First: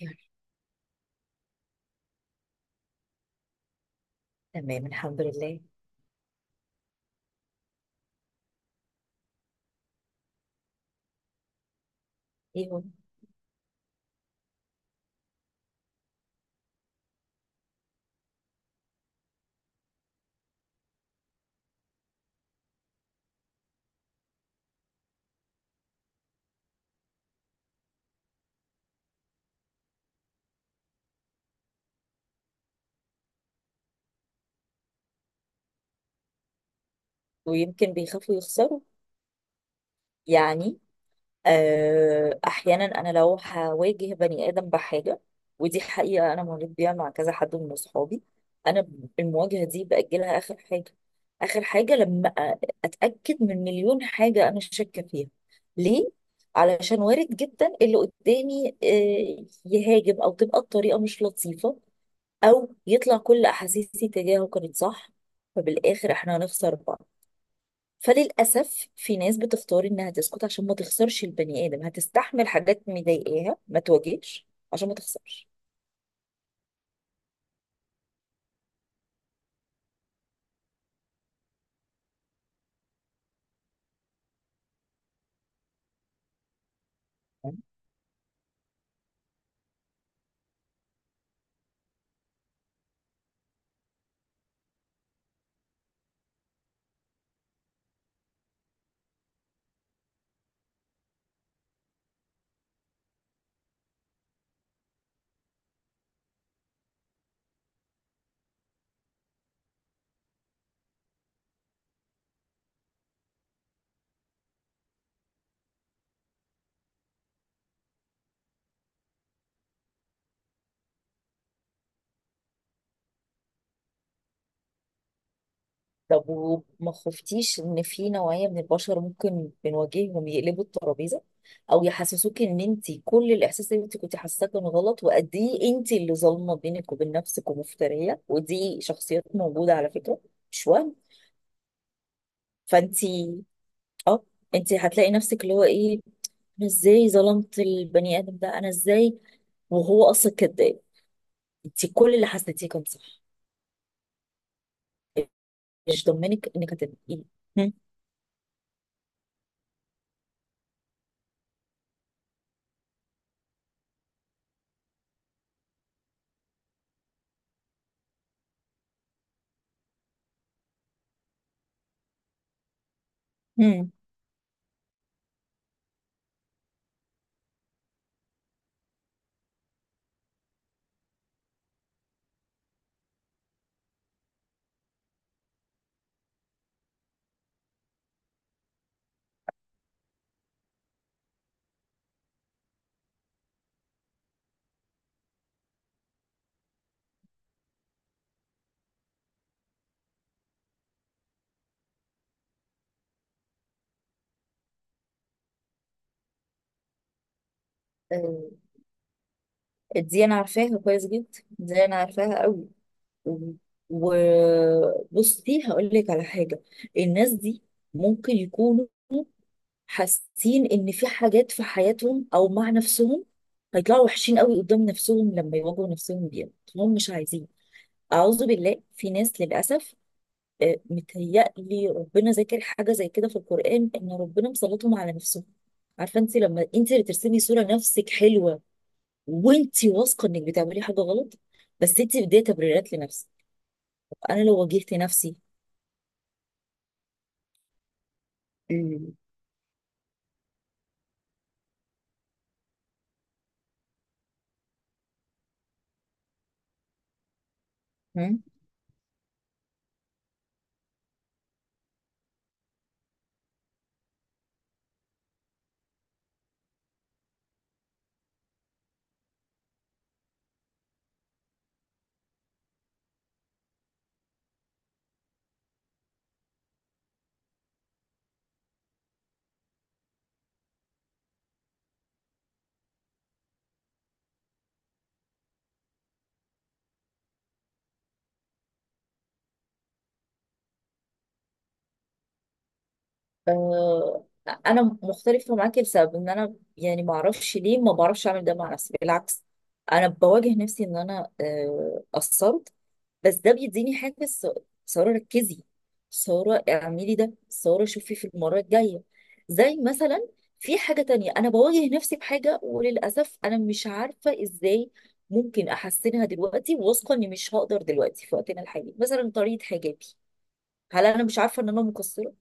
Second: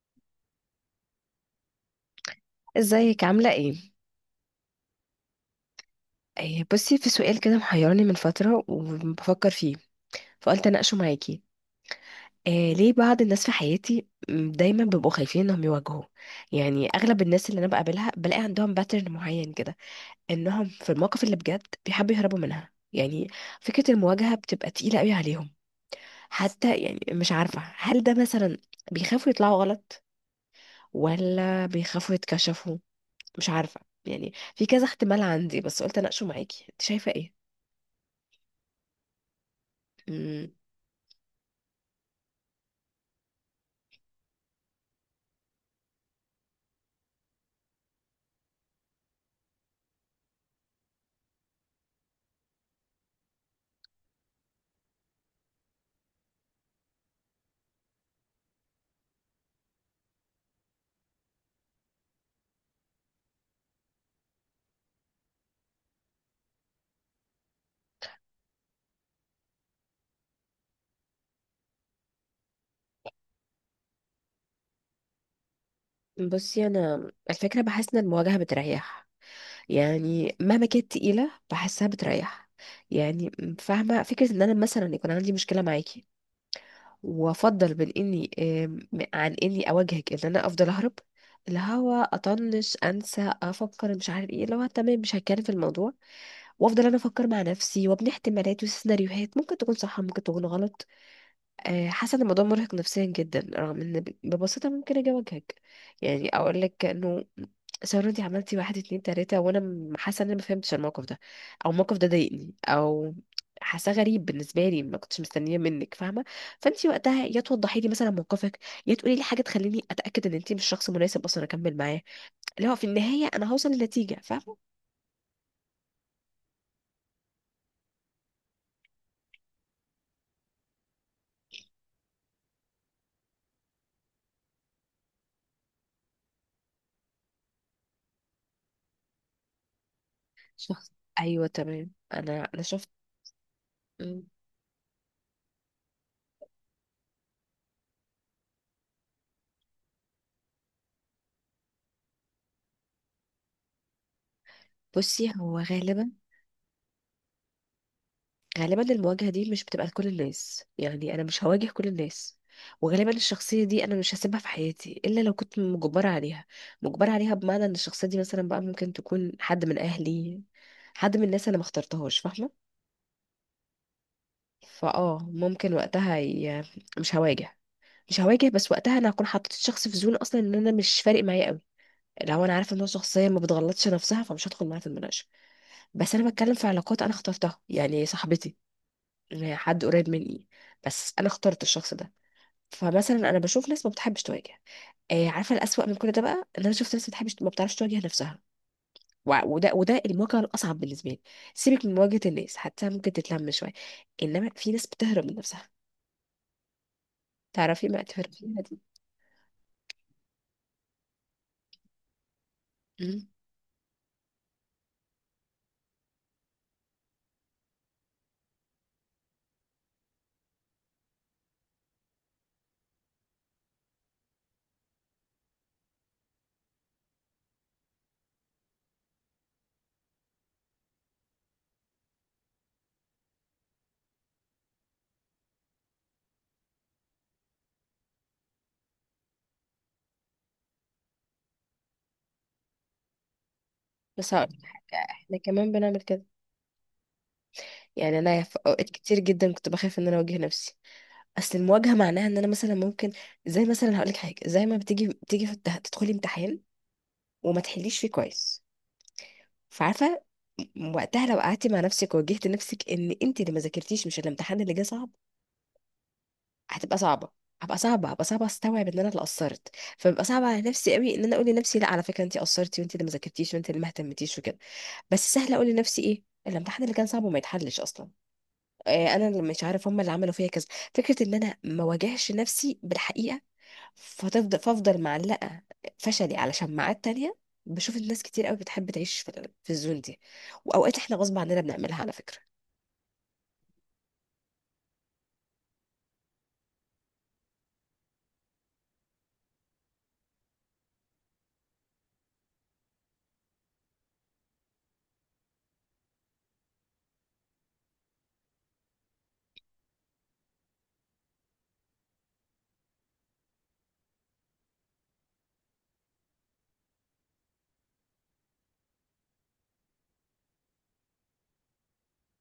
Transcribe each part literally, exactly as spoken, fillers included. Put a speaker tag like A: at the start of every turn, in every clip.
A: يعني،
B: ازيك عاملة ايه؟
A: تمام الحمد لله.
B: آه، بصي في سؤال كده محيرني من فترة وبفكر فيه فقلت اناقشه معاكي. آه
A: ايوه.
B: ليه بعض الناس في حياتي م، دايما بيبقوا خايفين انهم يواجهوا. يعني اغلب الناس اللي انا بقابلها بلاقي عندهم باترن معين كده، انهم في المواقف اللي بجد بيحبوا يهربوا منها يعني. فكرة المواجهة بتبقى تقيلة قوي عليهم. حتى يعني مش عارفة هل ده مثلا بيخافوا يطلعوا غلط، ولا بيخافوا يتكشفوا، مش عارفة. يعني في كذا احتمال عندي، بس قلت اناقشه معاكي. انت شايفة ايه؟
A: ويمكن بيخافوا يخسروا.
B: مم.
A: يعني آه احيانا انا لو هواجه بني ادم بحاجه، ودي حقيقه انا مريت بيها مع كذا حد من اصحابي. انا المواجهه دي باجلها اخر حاجه. اخر حاجه لما أ- اتاكد من مليون حاجه انا شاكه فيها. ليه؟ علشان وارد جدا اللي قدامي آه، يهاجم، او تبقى الطريقه مش لطيفه، او يطلع كل احاسيسي تجاهه كانت صح، فبالاخر احنا هنخسر بعض. فللاسف في ناس بتختار انها تسكت عشان ما تخسرش البني ادم، هتستحمل حاجات مضايقاها ما تواجهش عشان ما تخسرش.
B: بصي انا الفكره بحس ان المواجهه بتريح. يعني مهما كانت تقيله بحسها بتريح. يعني م- فاهمه فكره ان انا مثلا يكون عندي مشكله معاكي، وافضل بين اني آم، عن اني اواجهك، ان انا افضل اهرب، اللي هو اطنش انسى افكر مش عارف ايه، اللي هو تمام مش هتكلم في الموضوع وافضل انا افكر مع نفسي وابني احتمالات وسيناريوهات ممكن تكون صح ممكن تكون غلط. آه، حاسه ان الموضوع مرهق نفسيا جدا، رغم ان ب- ببساطه ممكن اجي اواجهك. يعني اقول لك انه سارة انت عملتي واحد اتنين تلاته، وانا م- حاسه ان انا ما فهمتش الموقف ده، او الموقف ده ضايقني، او حاساه غريب بالنسبه لي ما كنتش مستنيه منك، فاهمه. فانت وقتها يا توضحي لي مثلا موقفك، يا تقولي لي حاجه تخليني اتاكد ان انت مش شخص مناسب اصلا اكمل معاه، اللي هو في النهايه انا هوصل لنتيجه، فاهمه.
A: طب وما خفتيش ان في نوعية من البشر ممكن بنواجههم يقلبوا الترابيزة، او يحسسوك ان انت كل الاحساس اللي انت كنت حاساه كان غلط، وقد ايه انت اللي ظالمة بينك وبين نفسك ومفترية؟ ودي شخصيات موجودة على فكرة، مش
B: شخص،
A: وهم.
B: ايوه تمام، انا انا شفت.
A: فانت اه
B: مم.
A: انت هتلاقي نفسك اللي هو ايه. انا ازاي ظلمت البني ادم ده؟ انا ازاي وهو اصلا كداب؟ انت كل اللي حسيتيه كان صح.
B: بصي هو
A: مش
B: غالبا،
A: ضمنك انك هتبقي إيه؟ هم.
B: غالبا المواجهة دي مش بتبقى لكل الناس، يعني أنا مش هواجه كل الناس. وغالبا الشخصية دي أنا مش هسيبها في حياتي إلا لو كنت مجبرة عليها. مجبرة عليها بمعنى إن الشخصية دي مثلا بقى ممكن تكون حد من أهلي، حد من الناس أنا ما اخترتهاش، فاهمة.
A: هم.
B: فأه ممكن وقتها ي... مش هواجه، مش هواجه، بس وقتها أنا هكون حطيت الشخص في زون أصلا، إن أنا مش فارق معايا قوي. لو أنا عارفة إن هو شخصية ما بتغلطش نفسها، فمش هدخل معاها في المناقشة. بس أنا بتكلم في علاقات أنا اخترتها، يعني صاحبتي، حد قريب مني، بس انا اخترت الشخص ده. فمثلا انا بشوف ناس ما بتحبش تواجه. آه عارفه الأسوأ من كل ده بقى، ان انا شفت ناس ما بتحبش ما بتعرفش تواجه نفسها. وع- وده وده المواجهه الاصعب بالنسبه لي. سيبك من مواجهه الناس حتى ممكن تتلم شويه، انما في ناس بتهرب من نفسها. تعرفي ما
A: آه،
B: تهربيها دي.
A: دي انا عارفاها كويس جدا. دي انا عارفاها قوي.
B: مم.
A: وبصي هقول لك على حاجه. الناس دي ممكن يكونوا حاسين ان في حاجات في حياتهم او مع نفسهم هيطلعوا وحشين قوي قدام نفسهم لما يواجهوا نفسهم بيها. هم مش عايزين. أعوذ بالله، في ناس للأسف، آه، متهيألي ربنا ذاكر حاجة زي كده في القرآن إن ربنا مسلطهم على نفسهم. عارفة أنت؟ لما أنت اللي ترسمي صورة نفسك حلوة، وأنت واثقة إنك بتعملي حاجة غلط، بس أنت بدي تبريرات لنفسك.
B: بس
A: أنا
B: هقول
A: لو
B: لك
A: واجهت
B: حاجه،
A: نفسي.
B: احنا كمان بنعمل كده. يعني انا في اوقات
A: مم.
B: كتير جدا كنت بخاف ان انا اواجه نفسي. اصل المواجهه معناها ان انا مثلا ممكن، زي مثلا هقول لك حاجه، زي ما بتيجي بتيجي في- التح- تدخلي امتحان وما تحليش فيه
A: هم؟
B: كويس. فعارفه، م- وقتها لو قعدتي مع نفسك وواجهت نفسك ان انت اللي ما ذاكرتيش، مش الامتحان اللي جه صعب، هتبقى صعبه. هبقى صعبه، هبقى صعبه استوعب ان انا اللي قصرت. فببقى صعبه على نفسي قوي ان انا اقول لنفسي لا على فكره انت قصرتي، وانت اللي ما ذاكرتيش، وانت اللي ما اهتمتيش، وكده. بس سهله اقول لنفسي ايه الامتحان اللي كان صعب وما يتحلش اصلا. آه، انا اللي مش عارف، هم اللي عملوا فيا كذا. فكره ان انا ما واجهش نفسي بالحقيقه، فتفضل فافضل معلقة، فشلي على شماعات تانية. بشوف الناس كتير قوي بتحب تعيش في ال- في الزون دي. واوقات احنا غصب عننا بنعملها على فكرة.
A: آه، أنا مختلفة معاكي لسبب إن أنا يعني معرفش ليه، ما بعرفش أعمل ده مع نفسي. بالعكس، أنا بواجه نفسي إن أنا آه، قصرت. بس ده بيديني حافز. سارة ركزي. سارة اعملي ده. سارة شوفي في المرة الجاية. زي مثلا، في حاجة تانية أنا بواجه نفسي بحاجة، وللأسف أنا مش عارفة إزاي ممكن أحسنها دلوقتي، واثقة إني مش هقدر دلوقتي في وقتنا الحالي. مثلا طريقة حجابي، هل أنا مش عارفة إن أنا مقصرة؟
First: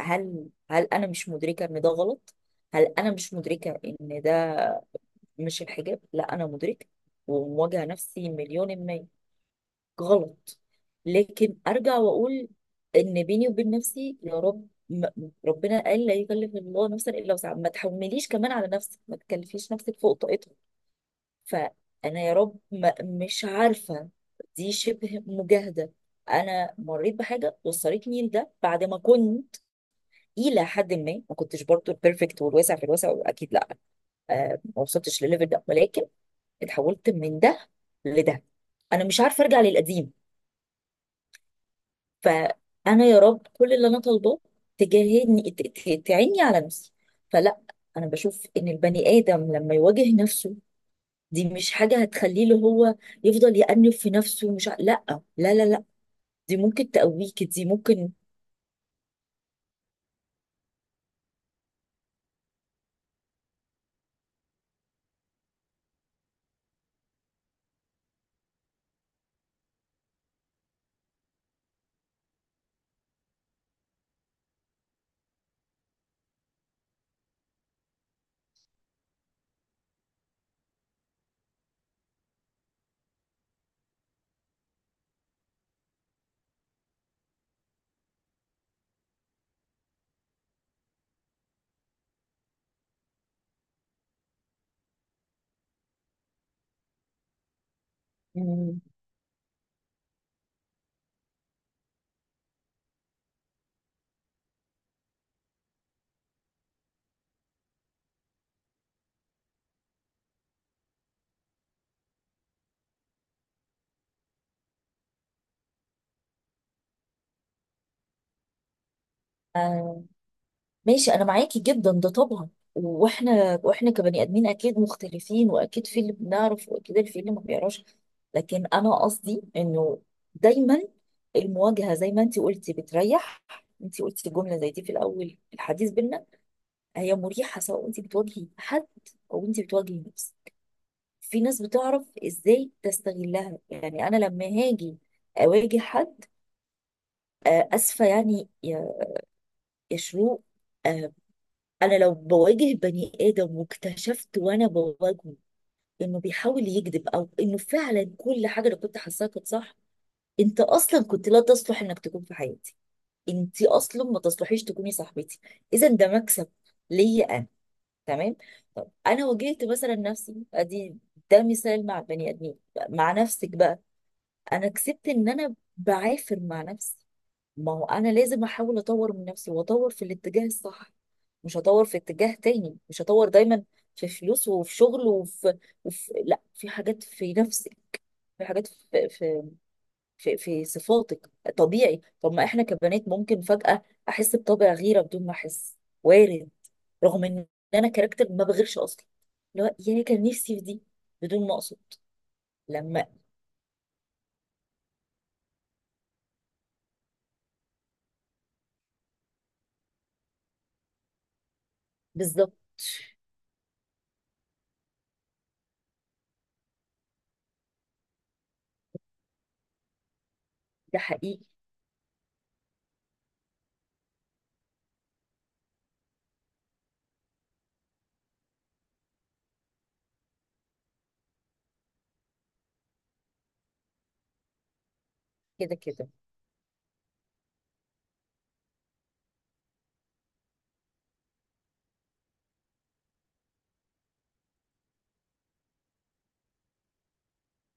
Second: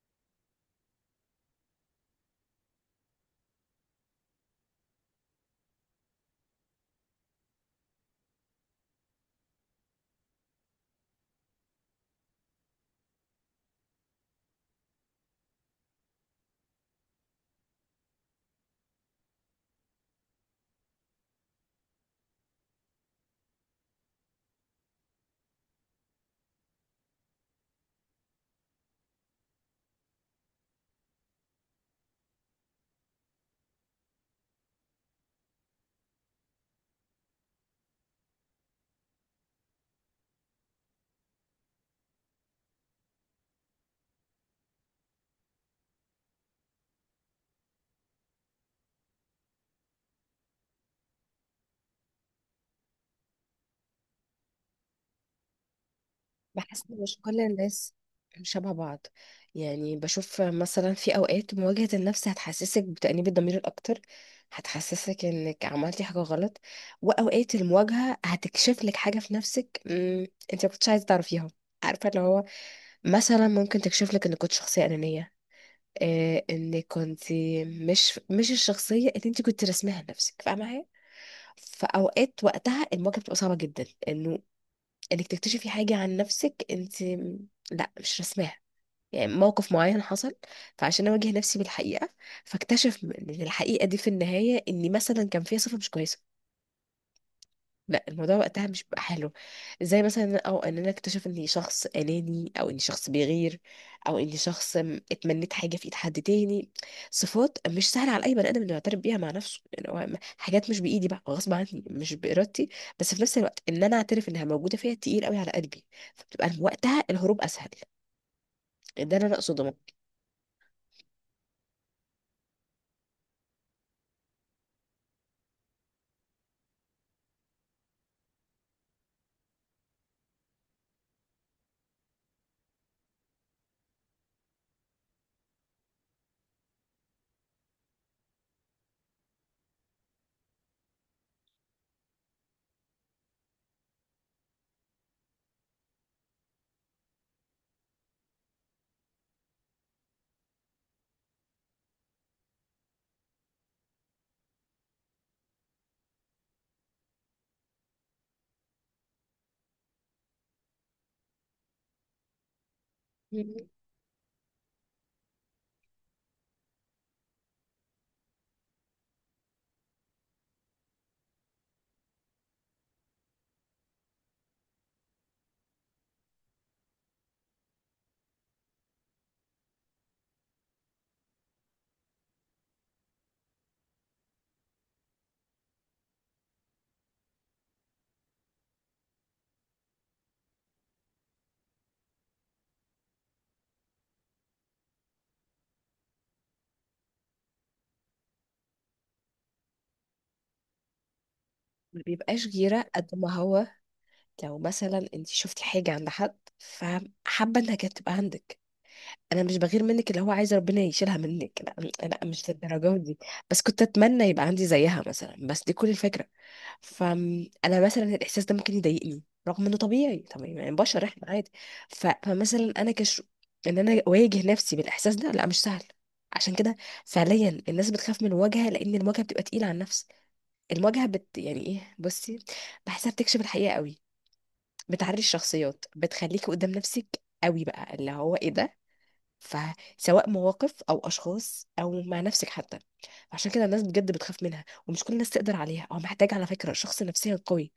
A: هل هل أنا مش مدركة إن ده غلط؟ هل أنا مش مدركة إن ده مش الحجاب؟ لا، أنا مدركة. ومواجهة نفسي مليون في المية غلط. لكن ارجع واقول ان بيني وبين نفسي يا رب، م- ربنا قال لا يكلف الله نفسا الا وسعها. ما تحمليش كمان على نفسك، ما تكلفيش نفسك فوق طاقتها. فانا يا رب ما، مش عارفه. دي شبه مجاهده. انا مريت بحاجه وصلتني لده بعد ما كنت الى حد ما، ما كنتش برضو البيرفكت، والواسع في الواسع اكيد لا. آه ما وصلتش لليفل ده، ولكن اتحولت من ده لده. انا مش عارفه ارجع للقديم. فانا يا رب كل اللي انا طالباه، تجاهدني، ت- ت- تعيني على نفسي. فلا، انا بشوف ان البني ادم لما يواجه نفسه، دي مش حاجه هتخليه اللي هو يفضل يأنف في نفسه. مش ع... لا، لا لا لا. دي
B: بحس
A: ممكن
B: ان مش كل
A: تقويك، دي
B: الناس
A: ممكن.
B: شبه بعض. يعني بشوف مثلا في اوقات مواجهة النفس هتحسسك بتأنيب الضمير الاكتر، هتحسسك انك عملتي حاجة غلط. واوقات المواجهة هتكشف لك حاجة في نفسك مم، انت ما كنتش عايزة تعرفيها. عارفة اللي هو، مثلا ممكن تكشف لك انك كنت شخصية أنانية، آه ان كنت مش مش الشخصيه اللي انت كنت رسمها لنفسك، فاهمه معايا. فاوقات وقتها المواجهه بتبقى صعبه جدا انه، انك تكتشفي حاجه عن نفسك انت م- لا مش رسماها، يعني موقف معين حصل. فعشان اواجه نفسي بالحقيقه، فاكتشف ان الحقيقه دي في النهايه اني مثلا كان فيها صفه مش كويسه، لا الموضوع وقتها مش بيبقى حلو. زي مثلا او ان انا اكتشف اني شخص اناني، او اني شخص بيغير، او اني شخص م- اتمنيت حاجه في ايد حد تاني. صفات مش سهله على اي بني ادم انه يعترف بيها مع نفسه، يعني هو م- حاجات مش بايدي بقى، غصب عني مش بارادتي، بس في نفس الوقت ان انا اعترف انها موجوده فيا تقيل قوي على قلبي. فبتبقى وقتها الهروب اسهل. ده اللي انا اقصده.
A: مم. ماشي، انا معاكي جدا ده طبعا. واحنا واحنا كبني ادمين اكيد مختلفين، واكيد في اللي بنعرف واكيد في اللي ما بيعرفش. لكن انا قصدي انه دايما، المواجهه زي ما انت قلتي بتريح. انت قلتي جمله زي دي في الاول الحديث بينا. هي مريحه، سواء انت بتواجهي حد، او انت بتواجهي نفسك. في ناس بتعرف ازاي تستغلها. يعني انا لما هاجي اواجه حد، آه، اسفه يعني، يا يا شروق، انا لو بواجه بني ادم واكتشفت وانا بواجهه انه بيحاول يكذب، او انه فعلا كل حاجه انا كنت حاساها كانت صح، انت اصلا كنت لا تصلح انك تكون في حياتي.
B: مم.
A: انت اصلا ما تصلحيش تكوني صاحبتي. اذا ده مكسب ليا انا. تمام. طب انا واجهت مثلا نفسي، ادي ده مثال مع البني ادمين. مع نفسك بقى، انا كسبت ان انا بعافر مع نفسي. ما هو انا لازم احاول اطور من نفسي، واطور في الاتجاه الصح. مش هطور في اتجاه تاني. مش هطور دايما في فلوس، وفي شغل، وفي, وفي لا، في حاجات في نفسك، في حاجات في في في, في صفاتك. طبيعي. طب ما احنا كبنات ممكن فجأة احس بطبع غيرة بدون ما احس. وارد. رغم ان انا كاركتر ما بغيرش اصلا. لا، يا كان نفسي في دي بدون ما اقصد.
B: ما بيبقاش غيرة
A: لما
B: قد ما هو، لو مثلا انت شفتي حاجة عند حد فحابة انها كانت تبقى عندك. انا مش بغير منك اللي هو عايز ربنا يشيلها منك، لا لا مش
A: بالظبط.
B: للدرجه دي. بس كنت اتمنى يبقى عندي زيها مثلا، بس دي كل الفكره. فانا مثلا الاحساس ده ممكن يضايقني رغم انه طبيعي، طبيعي يعني
A: ده
B: بشر احنا
A: حقيقي.
B: عادي. ف- فمثلا انا كش، ان انا اواجه نفسي بالاحساس ده لا مش سهل. عشان كده فعليا الناس بتخاف من الواجهه، لان الواجهه بتبقى تقيله على النفس. المواجهه بت يعني ايه، بصي بحسها بتكشف الحقيقه قوي، بتعري
A: كده
B: الشخصيات،
A: كده.
B: بتخليكي قدام نفسك قوي بقى، اللي هو ايه ده. فسواء مواقف او اشخاص او مع نفسك حتى. عشان كده الناس بجد بتخاف منها، ومش كل الناس تقدر عليها، او محتاج على فكرة شخص نفسيا قوي،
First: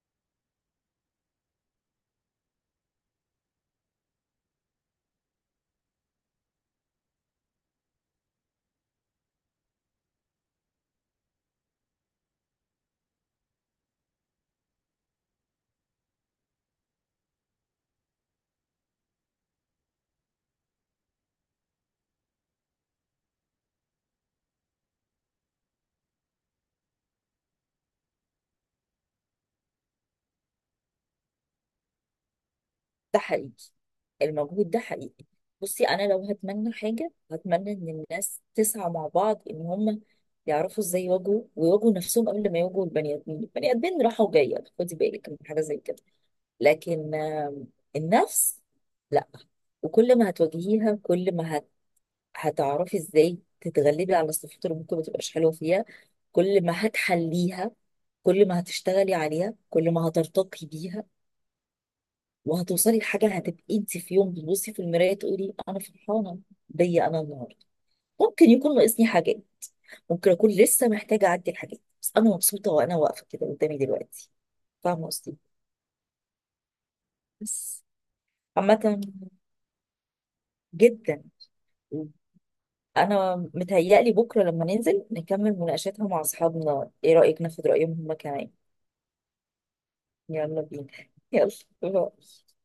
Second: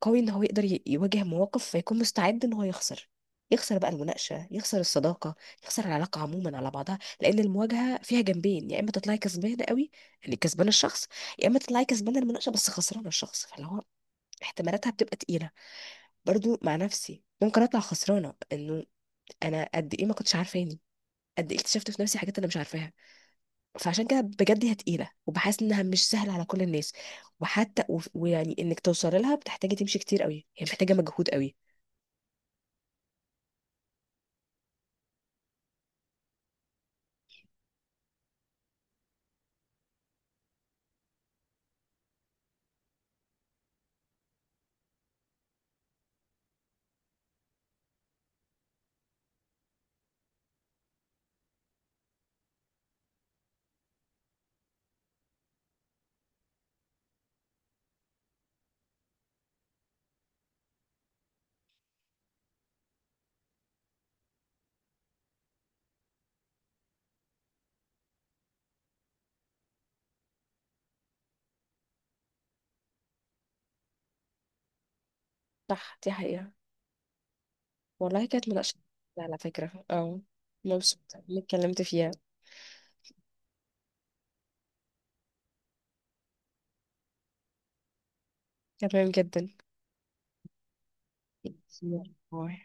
B: قوي ان هو يقدر ي- يواجه مواقف، فيكون مستعد ان هو يخسر. يخسر بقى المناقشة، يخسر الصداقة، يخسر العلاقة عموما على بعضها، لأن المواجهة فيها جنبين، يا إما تطلعي كسبانة قوي، يعني كسبانة الشخص، يا إما تطلعي كسبانة المناقشة بس خسرانة الشخص، فاللي هو احتمالاتها بتبقى تقيلة. برضو مع نفسي ممكن أطلع خسرانة، إنه أنا قد إيه ما كنتش عارفاني، قد ايه اكتشفت في نفسي حاجات انا مش عارفاها. فعشان كده بجد هي تقيله، وبحس انها مش سهله على كل الناس، وحتى وف- ويعني انك توصل لها بتحتاجي تمشي كتير قوي، هي محتاجه مجهود قوي.
A: ده حقيقي. المجهود ده حقيقي. بصي، انا لو هتمنى حاجه، هتمنى ان الناس تسعى مع بعض ان هم يعرفوا ازاي يواجهوا، ويواجهوا نفسهم قبل ما يواجهوا البني ادمين. البني ادمين راحه وجايه، خدي بالك من حاجه زي كده. لكن آم، النفس، لا. وكل ما هتواجهيها، كل ما هت... هتعرفي ازاي تتغلبي على الصفات اللي ممكن ما تبقاش حلوه فيها. كل ما هتحليها، كل ما هتشتغلي عليها، كل ما هترتقي بيها، وهتوصلي لحاجه. هتبقي انت في يوم بتبصي في المرايه تقولي انا فرحانه بيا انا النهارده. ممكن يكون ناقصني حاجات، ممكن اكون لسه محتاجه اعدي الحاجات، بس انا مبسوطه وانا واقفه كده قدامي دلوقتي. فاهمه قصدي؟
B: صح دي حقيقه.
A: بس
B: والله كانت مناقشه
A: عامه.
B: على فكره، اه مبسوطه
A: جدا.
B: اني اتكلمت فيها.
A: انا متهيألي بكره لما ننزل نكمل مناقشاتها مع اصحابنا، ايه رايك ناخد رايهم هما كمان؟
B: تمام جدا.
A: يلا بينا يلا. باي.
B: باي.